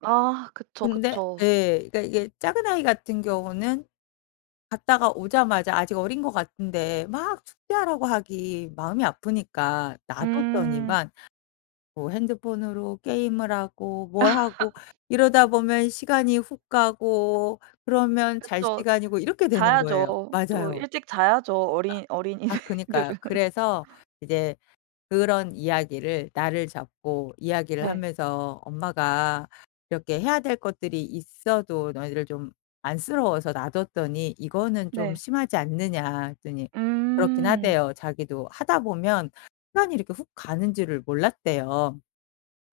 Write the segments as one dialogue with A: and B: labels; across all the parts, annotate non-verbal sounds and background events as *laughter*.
A: 아. 그쵸,
B: 근데
A: 그쵸.
B: 예. 그니까 이게 작은 아이 같은 경우는 갔다가 오자마자 아직 어린 것 같은데 막 숙제하라고 하기 마음이 아프니까 놔
A: 음.
B: 뒀더니만 뭐 핸드폰으로 게임을 하고 뭘 하고
A: *laughs*
B: 이러다 보면 시간이 훅 가고 그러면 잘
A: 그쵸.
B: 시간이고 이렇게 되는 거예요.
A: 자야죠. 또
B: 맞아요.
A: 일찍 자야죠,
B: 아
A: 어린
B: 아 그니까요.
A: 어린이들은.
B: 그래서 이제 그런 이야기를 날을 잡고 이야기를
A: 네.
B: 하면서 "엄마가 이렇게 해야 될 것들이 있어도 너희들을 좀 안쓰러워서 놔뒀더니 이거는 좀
A: 네.
B: 심하지 않느냐?" 했더니 그렇기는
A: 음.
B: 하대요. 자기도 하다 보면 시간이 이렇게 훅 가는 줄을 몰랐대요.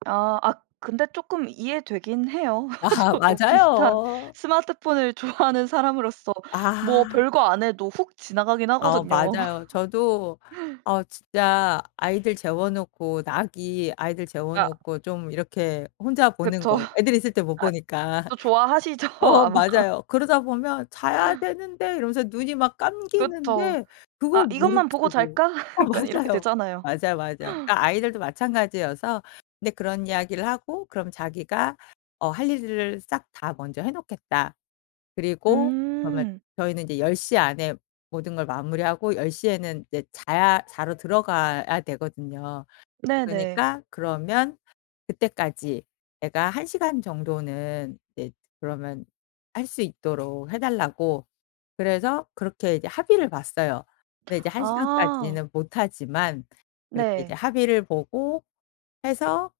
A: 아. 아 근데 쪼끔 이해되기는 해요. *laughs*
B: 아하.
A: 저도 비슷한
B: 맞아요.
A: 스마트폰을 좋아하는 사람으로서 뭐
B: 아.
A: 별거 안 해도 훅 지나가기는
B: 아
A: 하거든요.
B: 맞아요. 저도
A: *laughs*
B: 어 진짜 아이들 재워놓고 낙이 아이들
A: 아.
B: 재워놓고 좀 이렇게 혼자 보는
A: 그쵸.
B: 거, 애들 있을 때
A: *laughs*
B: 못
A: 아
B: 보니까.
A: 또 좋아하시죠
B: 어
A: 아마?
B: 맞아요. 그러다 보면 "자야 되는데." 이러면서 눈이 막
A: 그쵸.
B: 감기는데
A: "아.
B: 그걸
A: 이것만 보고
B: 무릅쓰고
A: 잘까?"
B: 어
A: 약간 이렇게
B: 맞아요.
A: 되잖아요.
B: 맞아요, 맞아요. 그러니까 아이들도 마찬가지여서 근데 그런 이야기를 하고 그럼 자기가 어 "할 일을 싹 다 먼저 해 놓겠다." 그리고 그러면
A: 음.
B: 저희는 이제 10 시 안에 모든 걸 마무리하고 10 시에는 이제 자야 자러 들어가야 되거든요.
A: 네네.
B: 그니까 그러면 그때까지 애가 1 시간 정도는 이제 그러면 할 수 있도록 해 달라고 그래서 그렇게 이제 합의를 봤어요. 근데 이제 1
A: 아.
B: 시간까지는 못 하지만 그렇게 이제
A: 네.
B: 합의를 보고 해서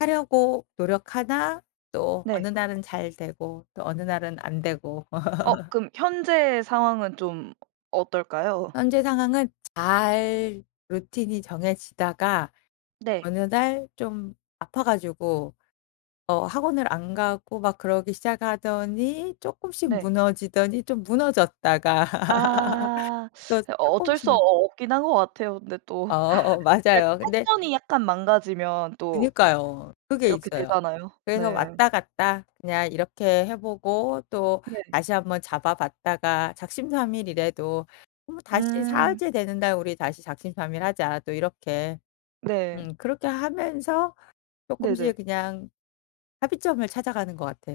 B: 하려고 노력하나 또 어느
A: 네.
B: 날은 잘 되고 또 어느 날은 안 되고.
A: 어.
B: *laughs*
A: 그럼 현재 상황은 좀 어떨까요?
B: 현재 상황은 잘 루틴이 정해지다가
A: 네.
B: 어느 날 좀 아파 가지고 어 학원을 안 가고 막 그러기 시작하더니 쪼끔씩
A: 네.
B: 무너지더니 좀 무너졌다가
A: 아.
B: *laughs* 저
A: *sucks teeth* 어 어쩔 수 어
B: 쪼끔씩
A: 없긴 한 거 같아요. 근데
B: 어
A: 또
B: 어 어
A: *laughs* 그 약간
B: 맞아요. 근데
A: 패턴이 약간 망가지면 또
B: 그니까요. 그게
A: 이렇게
B: 있어요.
A: 되잖아요.
B: 그래서
A: 네.
B: 왔다 갔다 그냥 이렇게 해 보고
A: 네.
B: 또다시 한번 잡아 봤다가 "작심삼일 이래도 뭐 다시
A: 음.
B: 사흘째 되는 날 우리 다시 작심삼일 하자." 또 이렇게
A: 네.
B: 음 그렇게 하면서
A: 네네.
B: 쪼끔씩 그냥 합의점을 찾아가는 것 같아요.